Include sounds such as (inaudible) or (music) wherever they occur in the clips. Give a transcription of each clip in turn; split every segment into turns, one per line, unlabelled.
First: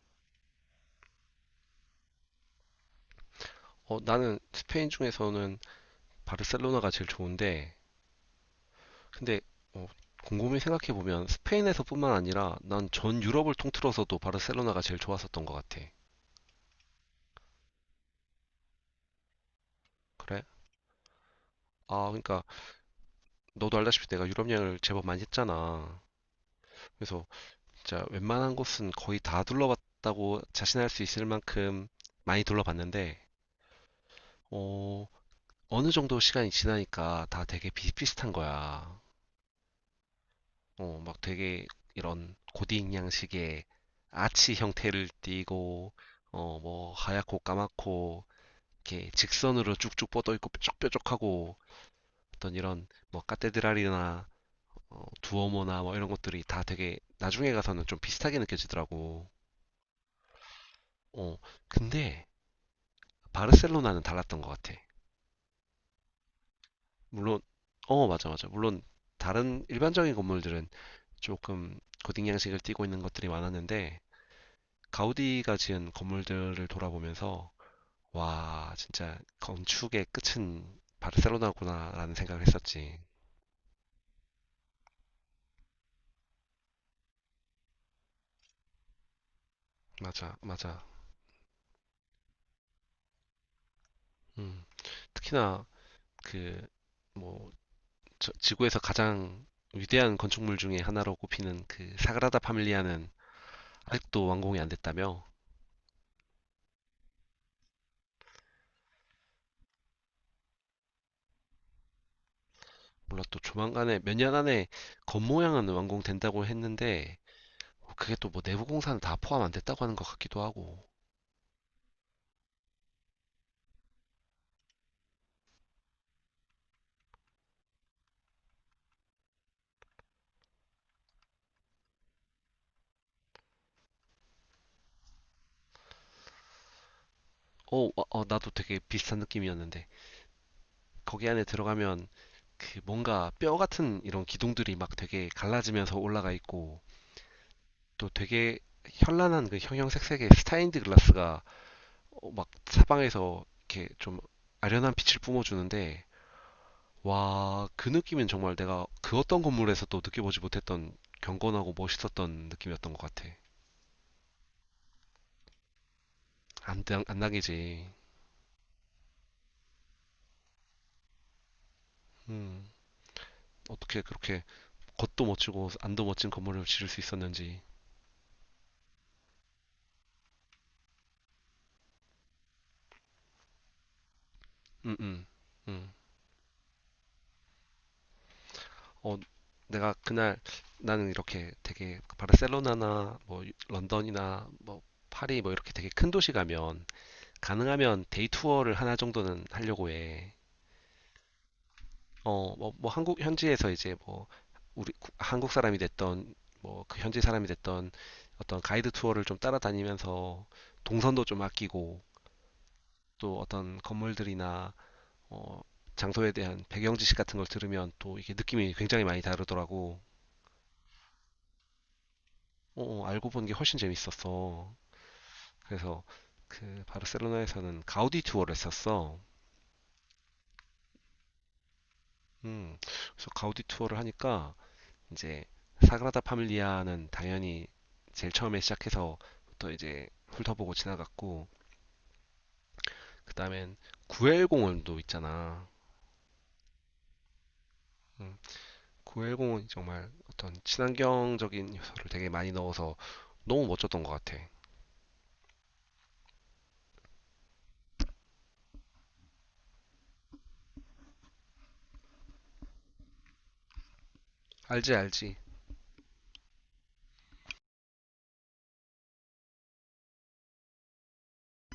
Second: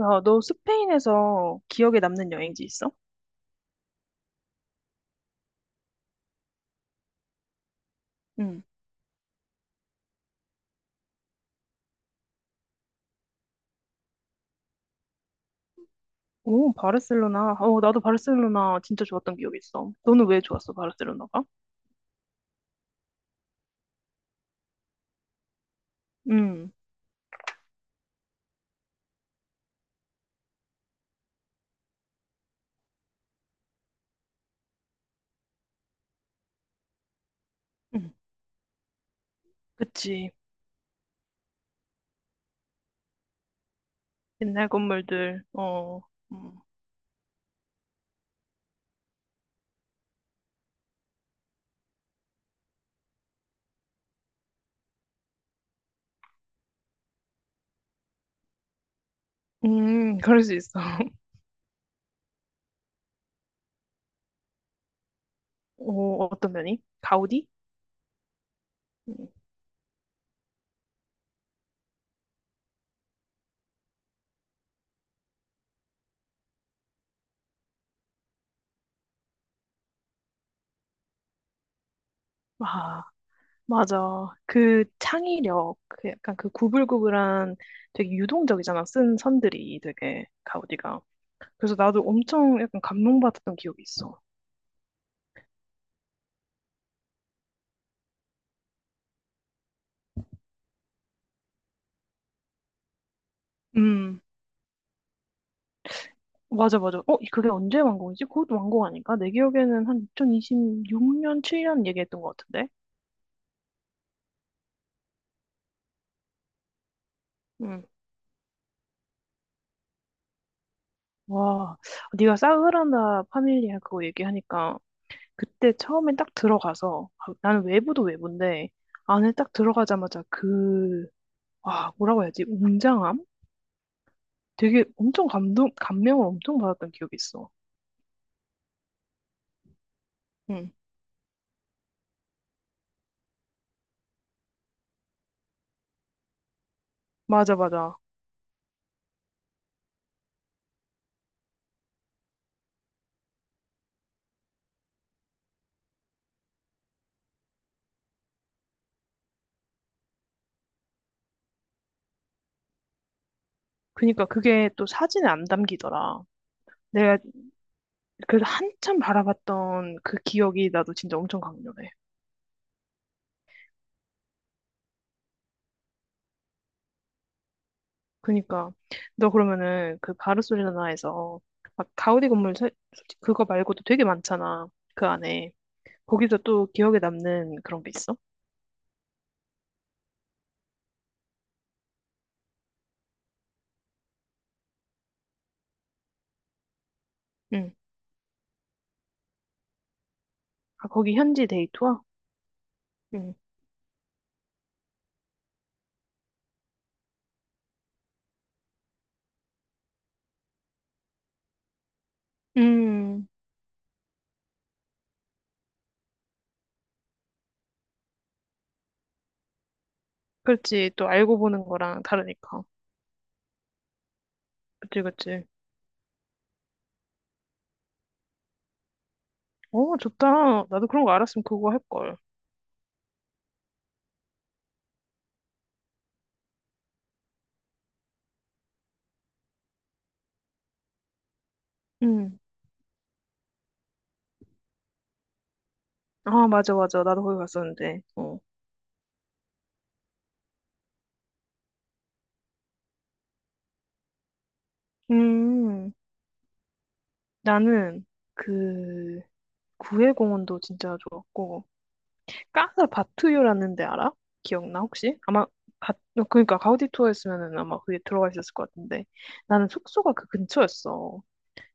야, 너 스페인에서 기억에 남는 여행지 있어?
나는 스페인 중에서는 바르셀로나가 제일 좋은데,
응.
근데 어, 곰곰이 생각해보면 스페인에서뿐만 아니라 난 전 유럽을 통틀어서도 바르셀로나가 제일 좋았었던 것 같아.
오, 바르셀로나. 나도 바르셀로나 진짜 좋았던 기억이 있어. 너는 왜
그래?
좋았어, 바르셀로나가?
아, 그러니까 너도 알다시피 내가 유럽 여행을 제법 많이 했잖아.
응.
그래서 진짜 웬만한 곳은 거의 다 둘러봤다고 자신할 수 있을 만큼 많이 둘러봤는데, 어, 어느 정도 시간이 지나니까 다 되게
응.
비슷비슷한 거야.
그치.
막 되게 이런 고딩 양식의 아치
옛날
형태를
건물들,
띠고,
어, 음,
뭐 하얗고 까맣고, 이렇게 직선으로 쭉쭉 뻗어 있고 뾰족뾰족하고 어떤 이런 뭐 카테드랄이나 두오모나 뭐 이런 것들이 다 되게 나중에 가서는 좀 비슷하게 느껴지더라고.
그럴 수 있어. (laughs)
어, 근데 바르셀로나는 달랐던 것 같아.
오, 어떤 면이?
물론,
가우디?
맞아, 맞아. 물론
음.
다른 일반적인 건물들은 조금 고딩 양식을 띠고 있는 것들이 많았는데, 가우디가 지은 건물들을 돌아보면서 와, 진짜 건축의 끝은 바르셀로나구나라는 생각을 했었지.
아, 맞아. 그 창의력, 그 약간 그 구불구불한 되게 유동적이잖아. 쓴 선들이 되게
맞아, 맞아.
가우디가. 그래서 나도 엄청 약간 감동받았던 기억이 있어.
음, 특히나 그 뭐 지구에서 가장 위대한 건축물 중에 하나로 꼽히는 그 사그라다 파밀리아는
음.
아직도 완공이 안 됐다며?
맞아, 맞아. 어, 그게 언제 완공이지? 그것도 완공 아닌가? 내 기억에는 한 2026년, 7년 얘기했던 것 같은데?
몰라 또 조만간에 몇 년 안에 겉모양은 완공된다고 했는데
응.
그게 또 뭐 내부 공사는 다 포함 안 됐다고 하는 것 같기도 하고.
와, 네가 사그라나 파밀리아 그거 얘기하니까 그때 처음에 딱 들어가서 아, 나는 외부도 외부인데 안에 딱 들어가자마자 그, 와, 뭐라고 해야지? 웅장함? 되게 엄청 감동, 감명을 엄청 받았던 기억이 있어.
나도 되게 비슷한 느낌이었는데.
응.
거기 안에 들어가면 그 뭔가 뼈 같은 이런 기둥들이 막 되게 갈라지면서 올라가 있고
맞아, 맞아.
또 되게 현란한 그 형형색색의 스타인드 글라스가 막 사방에서 이렇게 좀 아련한 빛을 뿜어주는데 와, 그 느낌은 정말 내가 그 어떤 건물에서도 느껴보지 못했던 경건하고 멋있었던 느낌이었던 것 같아.
그니까 그게 또 사진에 안 담기더라. 내가
안 당이지.
그래서 한참 바라봤던 그 기억이 나도 진짜 엄청 강렬해.
음, 어떻게 그렇게 겉도 멋지고 안도 멋진 건물을 지을 수 있었는지.
그니까 너 그러면은 그 바르셀로나에서 막 가우디 건물 세- 솔직히 그거 말고도 되게 많잖아
음,
그
음,
안에
음.
거기서 또 기억에 남는 그런 게 있어?
어, 내가 그날 나는 이렇게 되게 그 바르셀로나나 뭐 런던이나 뭐 파리 뭐 이렇게 되게 큰 도시 가면
응.
가능하면 데이 투어를 하나 정도는 하려고 해.
아 거기 현지 데이트와?
뭐 한국
응.
현지에서 이제 뭐 한국 사람이 됐던 뭐 그 현지 사람이 됐던 어떤 가이드 투어를 좀 따라다니면서 동선도 좀 아끼고
음.
또 어떤 건물들이나 어, 장소에 대한 배경 지식 같은 걸 들으면 또 이게 느낌이 굉장히 많이 다르더라고.
그렇지 또 알고 보는 거랑 다르니까.
어, 어, 알고 본 게 훨씬 재밌었어.
그치 그치.
그래서 그 바르셀로나에서는 가우디 투어를 했었어.
어 좋다. 나도 그런 거 알았으면 그거 할 걸.
그래서 가우디 투어를 하니까 이제 사그라다 파밀리아는 당연히 제일 처음에 시작해서 또 이제 훑어보고 지나갔고
응.
그다음엔 구엘공원도 있잖아.
아 맞아 맞아 나도 거기 갔었는데.
음,
어.
구엘공원이 정말 어떤 친환경적인 요소를 되게 많이 넣어서 너무 멋졌던 것 같아.
음. 나는 그 구해공원도 진짜 좋았고. 까나 바투유라는 데 알아? 기억나
알지,
혹시?
알지.
아마 가, 그러니까 가우디 투어 였으면은 아마 그게 들어가 있었을 것 같은데 나는 숙소가 그 근처였어.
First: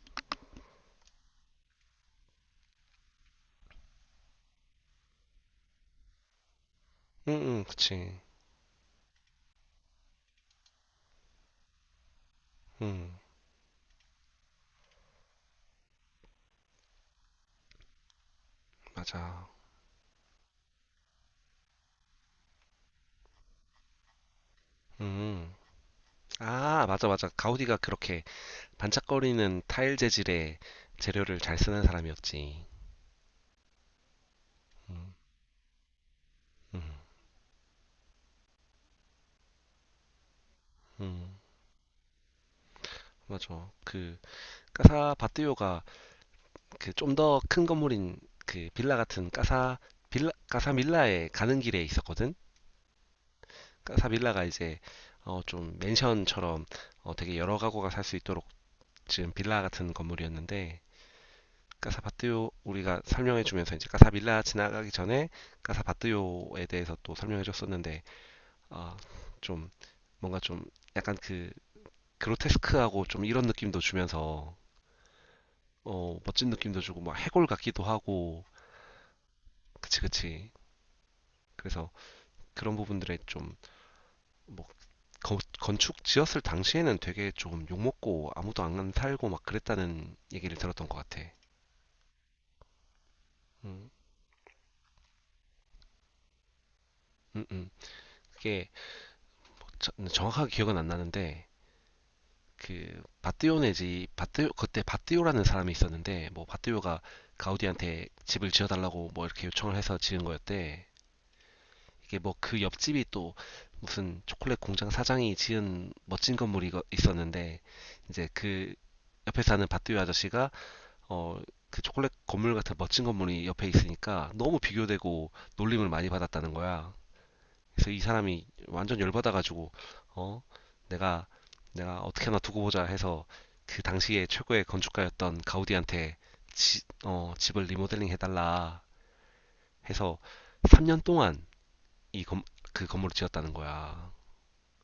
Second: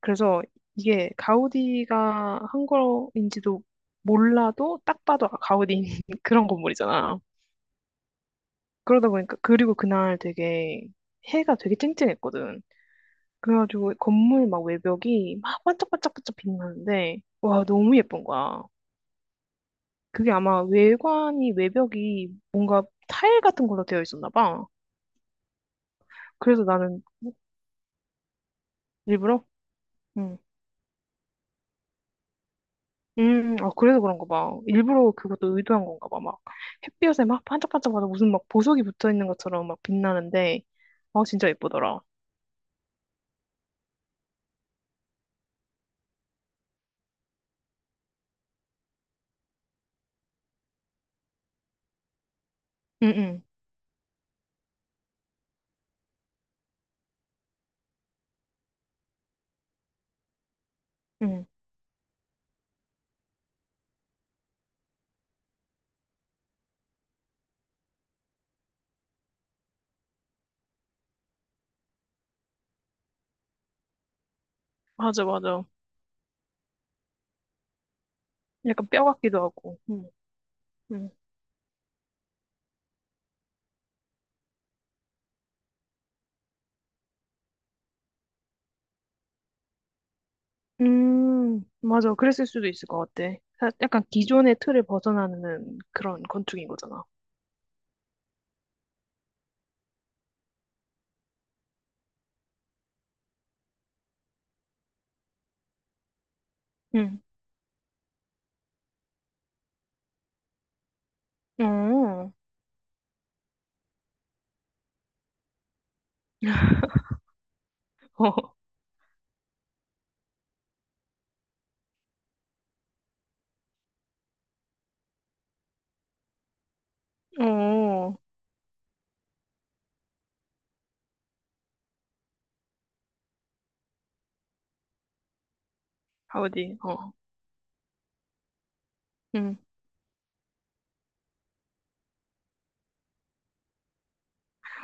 그래서 이게 가우디가 한 거인지도 몰라도 딱 봐도 아, 가우디인 (laughs) 그런 건물이잖아.
응, 응, 그치.
그러다 보니까 그리고 그날 되게 해가 되게 쨍쨍했거든.
응,
그래가지고 건물 막 외벽이 막 반짝반짝반짝 빛나는데 와 너무 예쁜 거야.
맞아.
그게 아마 외관이, 외벽이 뭔가 타일 같은 걸로 되어 있었나 봐.
음.
그래서
아,
나는
맞아, 맞아. 가우디가 그렇게
일부러?
반짝거리는 타일
응.
재질의 재료를 잘 쓰는 사람이었지.
아, 그래서 그런가 봐. 일부러
음,
그것도 의도한 건가 봐. 막
음,
햇볕에 막 반짝반짝하다 무슨 막 보석이 붙어 있는 것처럼 막 빛나는데, 아,
음,
진짜 예쁘더라.
맞아. 그 까사 바띠오가 그 좀 더 큰 건물인 그 빌라 같은 까사 빌라 까사 밀라에 가는 길에 있었거든.
응, 응,
까사 밀라가 이제 좀 맨션처럼 되게 여러 가구가 살 수 있도록 지금 빌라 같은 건물이었는데
응.
까사 바띠오 우리가 설명해 주면서 이제 까사 밀라 지나가기 전에 까사 바띠오에 대해서 또 설명해 줬었는데 아, 좀 뭔가 좀 약간 그 그로테스크하고 좀 이런 느낌도 주면서
맞아, 맞아.
멋진 느낌도 주고 막 해골 같기도 하고
약간 뼈 같기도 하고.
그치
응,
그치.
응.
그래서 그런 부분들에 좀 건축 지었을 당시에는 되게 좀 욕먹고 아무도 안 살고 막 그랬다는 얘기를 들었던 것 같아.
맞아. 그랬을 수도 있을 것 같아. 사-
음,
약간 기존의 틀을 벗어나는 그런 건축인 거잖아.
음, 음. 그게 정확하게 기억은 안 나는데 그 바띠오 네지 바띠 그때 바띠오라는 사람이 있었는데 뭐 바띠오가
응.
가우디한테 집을 지어달라고 뭐 이렇게 요청을 해서 지은 거였대. 이게
어,
뭐 그 옆집이 또 무슨 초콜릿 공장 사장이 지은 멋진 건물이 있었는데 이제 그
(laughs)
옆에 사는 밭두유 아저씨가 어 그 초콜릿 건물 같은 멋진 건물이 옆에 있으니까 너무 비교되고 놀림을 많이 받았다는 거야. 그래서 이
어,
사람이 완전 열받아가지고 어 내가 어떻게 하나 두고 보자 해서 그 당시에 최고의 건축가였던 가우디한테
어디? 어.
집을 리모델링 해달라
음.
해서 3년 동안 이 건, 그 건물을 지었다는 거야.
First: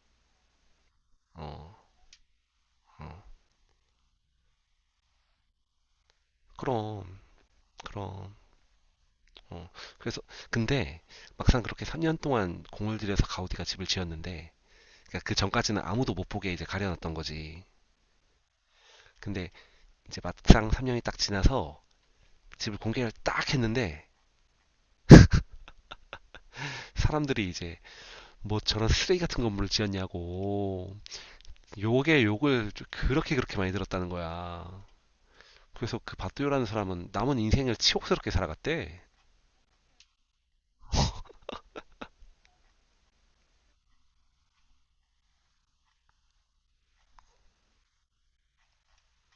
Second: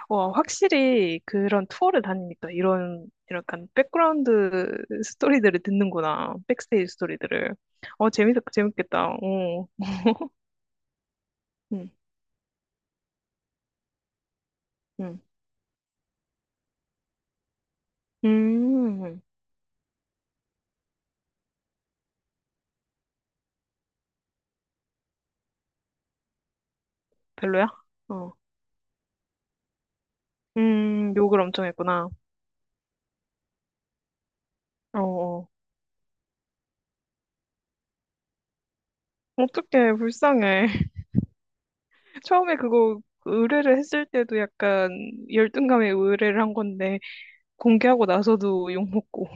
와, 확실히 그런
어,
투어를 다니니까 이런
어.
약간 백그라운드 스토리들을 듣는구나. 백스테이지
그럼,
스토리들을. 어,
그럼.
재밌, 재밌겠다. 어.
어. 그래서 근데 막상 그렇게
음.
3년 동안 공을 들여서 가우디가 집을 지었는데 그러니까
음.
그 전까지는 아무도 못 보게 이제 가려놨던 거지.
음.
근데 이제 막상 3년이 딱 지나서 집을 공개를 딱 했는데 사람들이
별로야?
이제
어.
뭐 저런 쓰레기 같은 건물을 지었냐고
욕을 엄청 했구나.
욕에 욕을 그렇게 그렇게 많이 들었다는 거야.
어. 어.
그래서 그 바뚜요라는 사람은 남은 인생을 치욕스럽게 살아갔대.
어떡해, 불쌍해. (laughs) 처음에 그거 의뢰를 했을 때도 약간 열등감에 의뢰를 한 건데 공개하고 나서도 욕먹고.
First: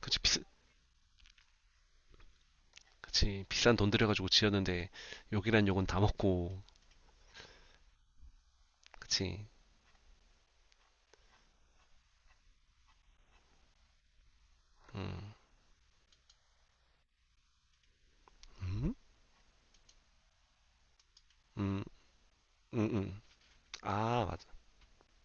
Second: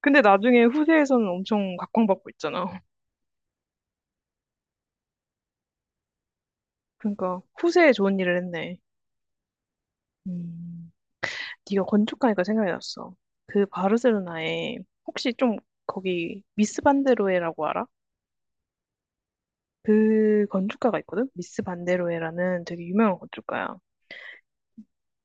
근데
그치,
나중에 후세에서는 엄청 각광받고 있잖아.
그치. 비싼 돈 들여가지고 지었는데 욕이란 욕은 다 먹고.
그러니까 후세에 좋은 일을 했네.
그치.
음, 네가 건축하니까 생각이 났어. 그 바르셀로나에 혹시 좀 거기 미스 반데로에라고 알아?
음?
그 건축가가 있거든? 미스
음,
반데로에라는
음,
되게 유명한
음.
건축가야.
아, 맞아.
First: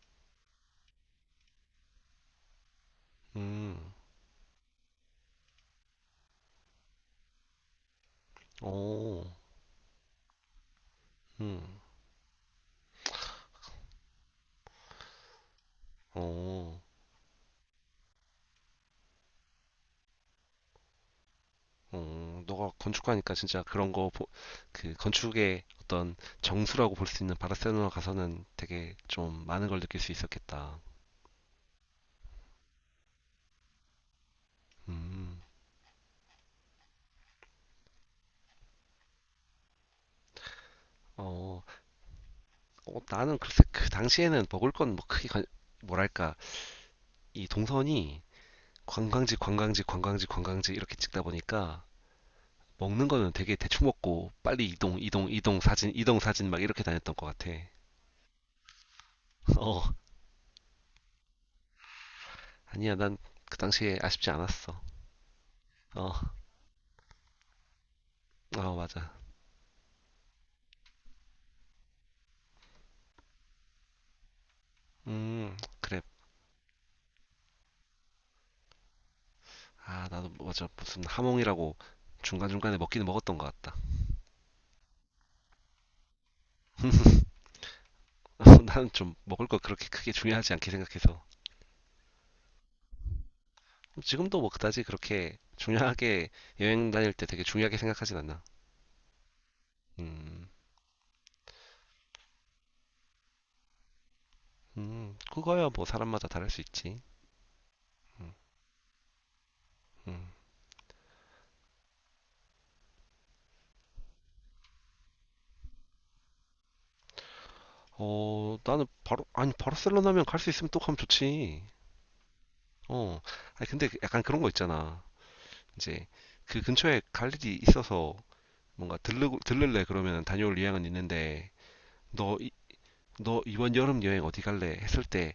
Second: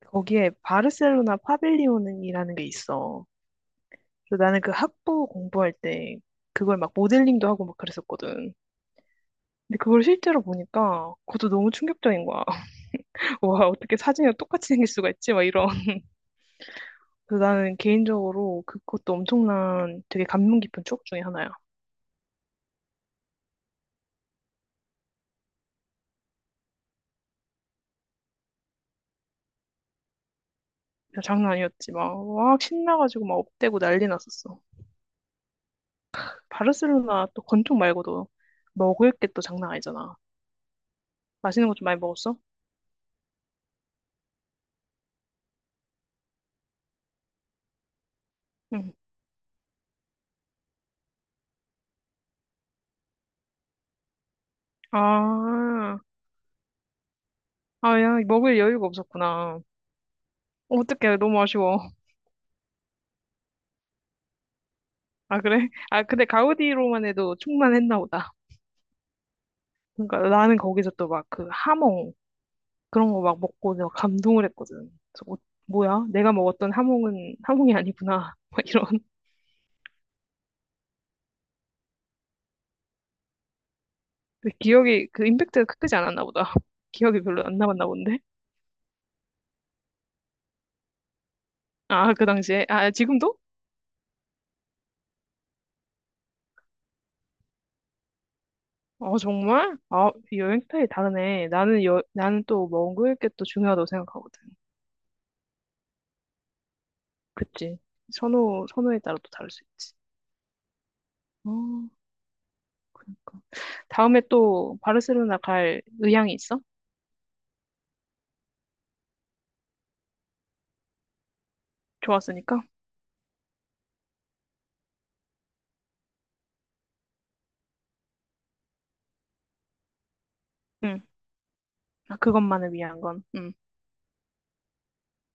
거기에 바르셀로나 파빌리온이라는 게 있어.
음,
그래서 나는 그 학부 공부할 때 그걸 막 모델링도 하고 막 그랬었거든.
오,
근데 그걸 실제로 보니까 그것도
음,
너무 충격적인 거야. (laughs) 와, 어떻게 사진이랑 똑같이 생길 수가 있지? 막 이런.
오,
그래서 나는 개인적으로 그- 그것도 엄청난 되게 감명 깊은 추억 중에 하나야.
오. 너가 건축가니까 진짜 그런 거, 그 건축의 어떤 정수라고 볼 수 있는 바르셀로나 가서는 되게 좀 많은 걸 느낄 수 있었겠다.
야, 장난 아니었지. 막, 막 신나가지고 막 업대고 난리 났었어.
음,
그 바르셀로나 또 건축 말고도 먹을 게 또 장난 아니잖아.
어,
맛있는 거 좀 많이 먹었어?
어, 나는 글쎄 그 당시에는 먹을 건 뭐 크게, 뭐랄까, 이 동선이
응.
관광지, 관광지, 관광지, 관광지 이렇게 찍다 보니까 먹는 거는 되게 대충 먹고 빨리 이동, 이동, 이동, 사진,
아,
이동, 사진 막 이렇게 다녔던 것 같아.
아, 야, 먹을 여유가
(laughs)
없었구나.
어,
어떡해, 너무 아쉬워.
아니야, 난 그 당시에 아쉽지 않았어.
아, 그래? 아,
어,
근데 가우디로만 해도 충만했나 보다.
어, 맞아.
그러니까 나는 거기서 또 막 그 하몽, 그런 거 막 먹고 내가 감동을 했거든. 그래서 어,
그래.
뭐야? 내가 먹었던 하몽은 하몽이 아니구나. (laughs) 막 이런.
아, 나도 맞아. 무슨 하몽이라고 중간중간에 먹기는 먹었던 것 같다.
근데 기억이 그 임팩트가 크지 않았나 보다. (laughs) 기억이
(laughs)
별로 안 남았나 본데.
나는 좀 먹을 거 그렇게 크게 중요하지 않게 생각해서.
아, 그 당시에. 아, 지금도?
지금도 뭐 그다지 그렇게 중요하게 여행 다닐 때 되게 중요하게 생각하진 않나
어, 정말? 아,
음,
여행 스타일이 다르네. 나는 여, 나는 또 먹을 게 또 중요하다고 생각하거든.
그거야 뭐 사람마다 다를 수 있지.
그치? 선호, 선호에 따라 또 다를 수 있지.
음.
어, 그러니까. 다음에 또 바르셀로나 갈 의향이 있어?
어, 나는 아니, 바르셀로나면 갈 수 있으면 또 가면 좋지.
좋았으니까?
어, 아니, 근데 그 약간 그런 거 있잖아. 이제 그 근처에 갈 일이 있어서 뭔가 들를래 그러면 다녀올 의향은
응.
있는데,
아,
너, 이-
그것만을 위한 건.
너
응.
이번 여름 여행 어디 갈래? 했을 때,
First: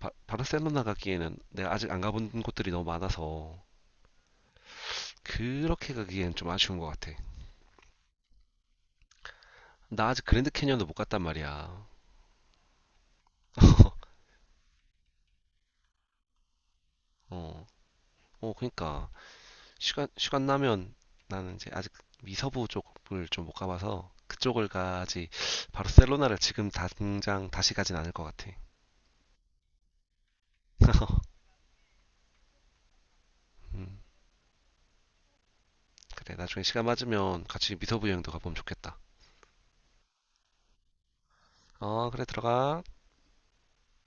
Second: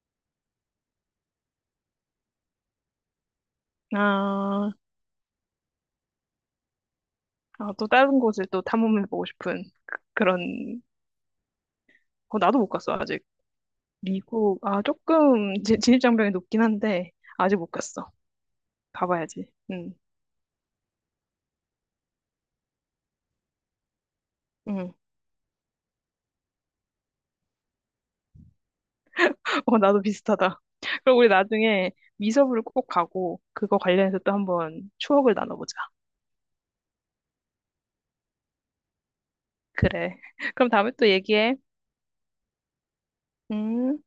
바르셀로나 가기에는 내가 아직 안 가본 곳들이 너무 많아서,
아,
그렇게 가기엔 좀 아쉬운 것 같아.
아, 또 다른 곳을 또 탐험해보고 싶은 그-
나 아직 그랜드
그런,
캐니언도 못 갔단 말이야.
어, 나도 못 갔어, 아직.
(laughs)
미국, 아, 조금 지- 진입장벽이 높긴 한데, 아직
어,
못 갔어.
어, 그니까.
가봐야지. 응,
시간 나면 나는 이제 아직 미서부 쪽을 좀 못 가봐서 그쪽을
응.
가지 바르셀로나를 지금 당장 다시 가진 않을 것 같아.
(laughs) 어, 나도 비슷하다. 그럼 우리
(laughs)
나중에 미서부를 꼭 가고, 그거
음,
관련해서 또 한번 추억을 나눠보자.
그래, 나중에 시간 맞으면 같이 미서부 여행도 가보면 좋겠다.
그래. (laughs) 그럼 다음에 또 얘기해.
어, 그래, 들어가.
음.